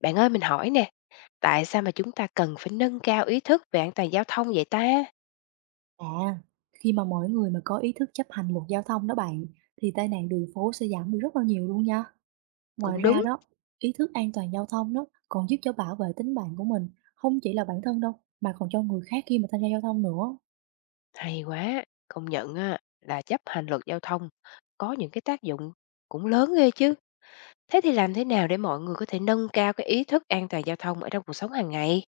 Bạn ơi mình hỏi nè, tại sao mà chúng ta cần phải nâng cao ý thức về an toàn giao thông vậy ta? À, khi mà mỗi người mà có ý thức chấp hành luật giao thông đó bạn, thì tai nạn đường phố sẽ giảm đi rất là nhiều luôn nha. Ngoài Cũng ra đúng, đó, ý thức an toàn giao thông đó còn giúp cho bảo vệ tính mạng của mình, không chỉ là bản thân đâu, mà còn cho người khác khi mà tham gia giao thông nữa. hay quá, công nhận á, là chấp hành luật giao thông có những cái tác dụng cũng lớn ghê chứ. Thế thì làm thế nào để mọi người có thể nâng cao cái ý thức an toàn giao thông ở trong cuộc sống hàng ngày?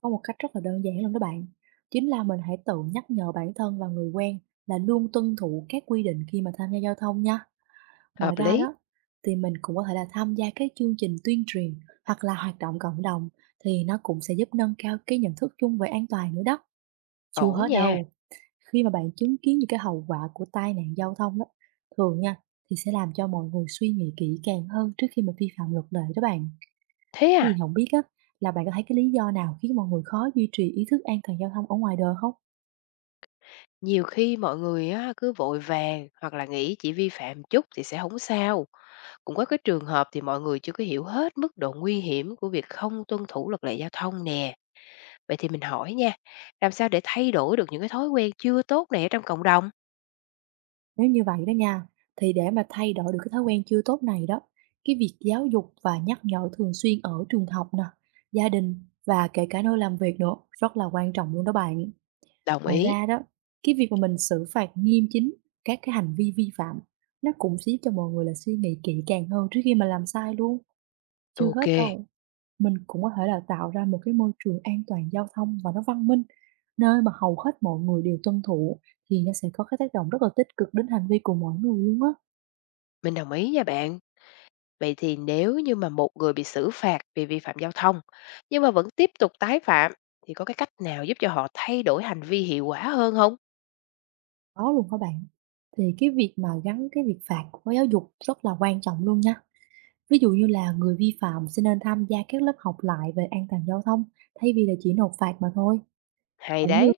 Có một cách rất là đơn giản luôn đó bạn. Chính là mình hãy tự nhắc nhở bản thân và người quen là luôn tuân thủ các quy định khi mà tham gia giao thông nha. Ngoài Hợp ra lý, đó, thì mình cũng có thể là tham gia các chương trình tuyên truyền hoặc là hoạt động cộng đồng, thì nó cũng sẽ giúp nâng cao cái nhận thức chung về an toàn nữa đó. Chưa ổn hết nha. đâu. Khi mà bạn chứng kiến những cái hậu quả của tai nạn giao thông đó, thường nha, thì sẽ làm cho mọi người suy nghĩ kỹ càng hơn trước khi mà vi phạm luật lệ đó bạn. Thế Thế à, Thì không biết á, là bạn có thấy cái lý do nào khiến mọi người khó duy trì ý thức an toàn giao thông ở ngoài đời không? nhiều khi mọi người á, cứ vội vàng hoặc là nghĩ chỉ vi phạm chút thì sẽ không sao. Cũng có cái trường hợp thì mọi người chưa có hiểu hết mức độ nguy hiểm của việc không tuân thủ luật lệ giao thông nè. Vậy thì mình hỏi nha, làm sao để thay đổi được những cái thói quen chưa tốt này ở trong cộng đồng? Nếu như vậy đó nha, thì để mà thay đổi được cái thói quen chưa tốt này đó, cái việc giáo dục và nhắc nhở thường xuyên ở trường học nè, gia đình và kể cả nơi làm việc nữa rất là quan trọng luôn đó bạn. Đồng Ngoài ý. ra đó, cái việc mà mình xử phạt nghiêm chính các cái hành vi vi phạm, nó cũng sẽ giúp cho mọi người là suy nghĩ kỹ càng hơn trước khi mà làm sai luôn. Chưa Ok, hết đâu. Mình cũng có thể là tạo ra một cái môi trường an toàn giao thông và nó văn minh, nơi mà hầu hết mọi người đều tuân thủ, thì nó sẽ có cái tác động rất là tích cực đến hành vi của mỗi người luôn á. mình đồng ý nha bạn. Vậy thì nếu như mà một người bị xử phạt vì vi phạm giao thông nhưng mà vẫn tiếp tục tái phạm thì có cái cách nào giúp cho họ thay đổi hành vi hiệu quả hơn không? Có luôn các bạn. Thì cái việc mà gắn cái việc phạt với giáo dục rất là quan trọng luôn nha. Ví dụ như là người vi phạm sẽ nên tham gia các lớp học lại về an toàn giao thông, thay vì là chỉ nộp phạt mà thôi. Hay Cũng như đấy,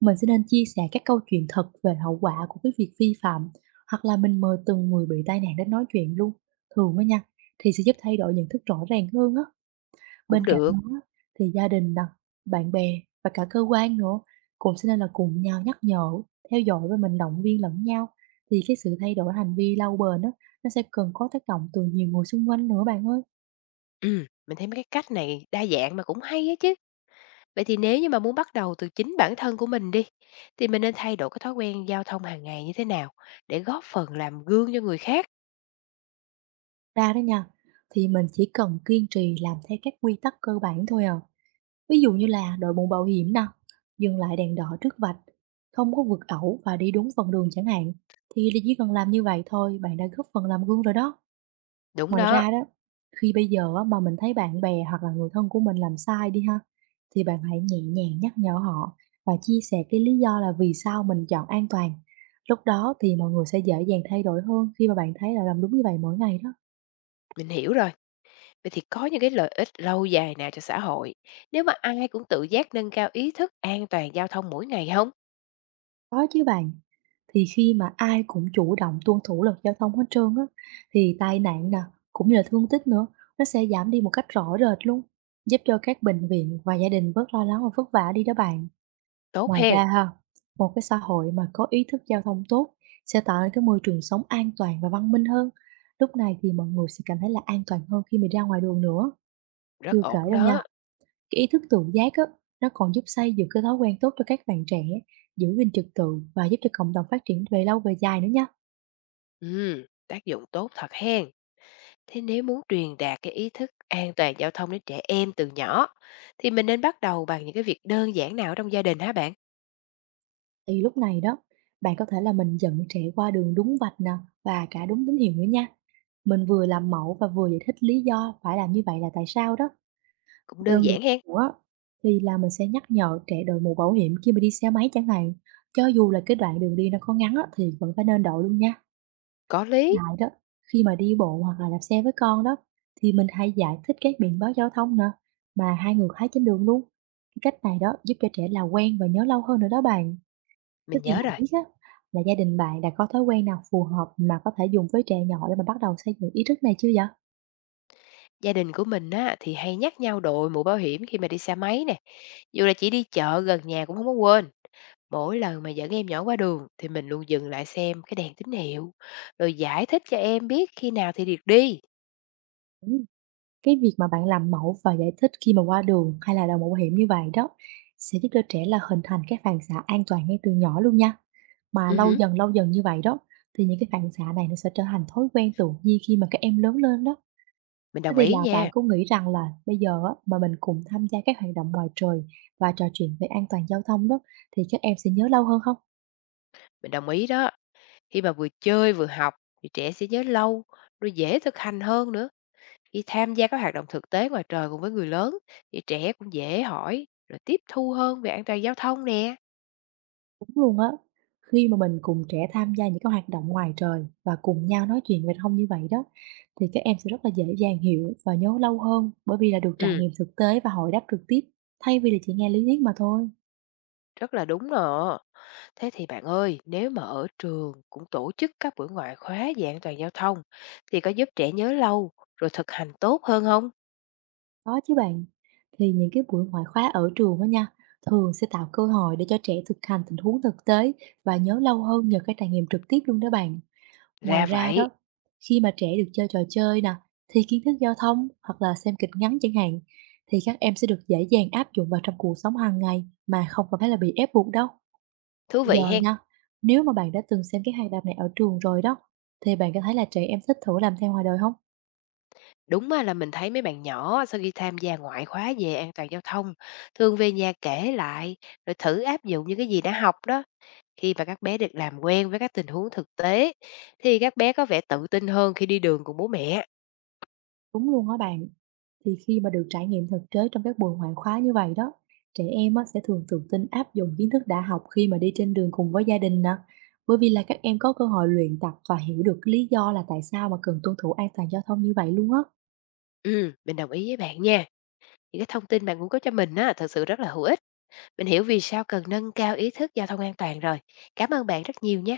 mình sẽ nên chia sẻ các câu chuyện thật về hậu quả của cái việc vi phạm, hoặc là mình mời từng người bị tai nạn đến nói chuyện luôn. Thường đó nha, thì sẽ giúp thay đổi nhận thức rõ ràng hơn á. Bên cũng cạnh được. đó á, thì gia đình nè, bạn bè và cả cơ quan nữa cũng sẽ nên là cùng nhau nhắc nhở, theo dõi và mình động viên lẫn nhau. Thì cái sự thay đổi hành vi lâu bền á, nó sẽ cần có tác động từ nhiều người xung quanh nữa bạn ơi. Ừ, mình thấy mấy cái cách này đa dạng mà cũng hay á chứ. Vậy thì nếu như mà muốn bắt đầu từ chính bản thân của mình đi thì mình nên thay đổi cái thói quen giao thông hàng ngày như thế nào để góp phần làm gương cho người khác? Ra đó nha, thì mình chỉ cần kiên trì làm theo các quy tắc cơ bản thôi à. Ví dụ như là đội mũ bảo hiểm nè, dừng lại đèn đỏ trước vạch, không có vượt ẩu và đi đúng phần đường chẳng hạn, thì chỉ cần làm như vậy thôi, bạn đã góp phần làm gương rồi đó. Đúng Ngoài đó. ra đó, khi bây giờ á, mà mình thấy bạn bè hoặc là người thân của mình làm sai đi ha, thì bạn hãy nhẹ nhàng nhắc nhở họ và chia sẻ cái lý do là vì sao mình chọn an toàn. Lúc đó thì mọi người sẽ dễ dàng thay đổi hơn khi mà bạn thấy là làm đúng như vậy mỗi ngày đó. Mình hiểu rồi. Vậy thì có những cái lợi ích lâu dài nào cho xã hội nếu mà ai cũng tự giác nâng cao ý thức an toàn giao thông mỗi ngày không? Có chứ bạn. Thì khi mà ai cũng chủ động tuân thủ luật giao thông hết trơn á, thì tai nạn nè, cũng như là thương tích nữa, nó sẽ giảm đi một cách rõ rệt luôn, giúp cho các bệnh viện và gia đình bớt lo lắng và vất vả đi đó bạn. Tốt Ngoài hen, ra ha, một cái xã hội mà có ý thức giao thông tốt sẽ tạo nên cái môi trường sống an toàn và văn minh hơn. Lúc này thì mọi người sẽ cảm thấy là an toàn hơn khi mình ra ngoài đường nữa. rất Chưa kể ổn đâu nha, đó. cái ý thức tự giác á, nó còn giúp xây dựng cái thói quen tốt cho các bạn trẻ, giữ gìn trật tự và giúp cho cộng đồng phát triển về lâu về dài nữa nha. Ừ, tác dụng tốt thật hen. Thế nếu muốn truyền đạt cái ý thức an toàn giao thông đến trẻ em từ nhỏ thì mình nên bắt đầu bằng những cái việc đơn giản nào ở trong gia đình hả bạn? Thì lúc này đó, bạn có thể là mình dẫn trẻ qua đường đúng vạch nè và cả đúng tín hiệu nữa nha. Mình vừa làm mẫu và vừa giải thích lý do phải làm như vậy là tại sao đó. Cũng đơn Đơn giản giản hen. nữa thì là mình sẽ nhắc nhở trẻ đội mũ bảo hiểm khi mà đi xe máy chẳng hạn. Cho dù là cái đoạn đường đi nó có ngắn á, thì vẫn phải nên đội luôn nha. Có lý, Lại đó, khi mà đi bộ hoặc là đạp xe với con đó, thì mình hãy giải thích các biện báo giao thông nè mà hai người thấy trên đường luôn. Cái cách này đó giúp cho trẻ là quen và nhớ lâu hơn nữa đó bạn. Thế mình thì nhớ không rồi. biết á, là gia đình bạn đã có thói quen nào phù hợp mà có thể dùng với trẻ nhỏ để mà bắt đầu xây dựng ý thức này chưa vậy? Gia đình của mình á, thì hay nhắc nhau đội mũ bảo hiểm khi mà đi xe máy nè. Dù là chỉ đi chợ gần nhà cũng không có quên. Mỗi lần mà dẫn em nhỏ qua đường thì mình luôn dừng lại xem cái đèn tín hiệu, rồi giải thích cho em biết khi nào thì được đi. Ừm. Cái việc mà bạn làm mẫu và giải thích khi mà qua đường hay là đội mũ bảo hiểm như vậy đó, sẽ giúp cho trẻ là hình thành cái phản xạ an toàn ngay từ nhỏ luôn nha. Mà Ừ hử, lâu dần như vậy đó, thì những cái phản xạ này nó sẽ trở thành thói quen tự nhiên khi mà các em lớn lên đó. mình Thế đồng thì ý là bạn nha, có nghĩ rằng là bây giờ á, mà mình cùng tham gia các hoạt động ngoài trời và trò chuyện về an toàn giao thông đó, thì các em sẽ nhớ lâu hơn không? mình đồng ý đó. Khi mà vừa chơi vừa học thì trẻ sẽ nhớ lâu, rồi dễ thực hành hơn nữa. Khi tham gia các hoạt động thực tế ngoài trời cùng với người lớn thì trẻ cũng dễ hỏi, rồi tiếp thu hơn về an toàn giao thông nè. Đúng luôn á. Khi mà mình cùng trẻ tham gia những cái hoạt động ngoài trời và cùng nhau nói chuyện về thông như vậy đó, thì các em sẽ rất là dễ dàng hiểu và nhớ lâu hơn, bởi vì là được trải Ừ, nghiệm thực tế và hồi đáp trực tiếp, thay vì là chỉ nghe lý thuyết mà thôi. rất là đúng đó. Thế thì bạn ơi, nếu mà ở trường cũng tổ chức các buổi ngoại khóa về an toàn giao thông thì có giúp trẻ nhớ lâu rồi thực hành tốt hơn không? Có chứ bạn. Thì những cái buổi ngoại khóa ở trường đó nha, thường sẽ tạo cơ hội để cho trẻ thực hành tình huống thực tế và nhớ lâu hơn nhờ cái trải nghiệm trực tiếp luôn đó bạn. Ngoài Ra ra vậy, đó, khi mà trẻ được chơi trò chơi nè, thì kiến thức giao thông hoặc là xem kịch ngắn chẳng hạn, thì các em sẽ được dễ dàng áp dụng vào trong cuộc sống hàng ngày mà không còn phải là bị ép buộc đâu. thú Bây vị giờ hen. nha, nếu mà bạn đã từng xem cái hoạt động này ở trường rồi đó, thì bạn có thấy là trẻ em thích thử làm theo ngoài đời không? Đúng á, là mình thấy mấy bạn nhỏ sau khi tham gia ngoại khóa về an toàn giao thông thường về nhà kể lại rồi thử áp dụng những cái gì đã học đó. Khi mà các bé được làm quen với các tình huống thực tế thì các bé có vẻ tự tin hơn khi đi đường cùng bố mẹ. Đúng luôn đó bạn. Thì khi mà được trải nghiệm thực tế trong các buổi ngoại khóa như vậy đó, trẻ em á, sẽ thường tự tin áp dụng kiến thức đã học khi mà đi trên đường cùng với gia đình nè. Bởi vì là các em có cơ hội luyện tập và hiểu được cái lý do là tại sao mà cần tuân thủ an toàn giao thông như vậy luôn á. Ừ, mình đồng ý với bạn nha. Những cái thông tin bạn cũng có cho mình á, thật sự rất là hữu ích. Mình hiểu vì sao cần nâng cao ý thức giao thông an toàn rồi. Cảm ơn bạn rất nhiều nhé.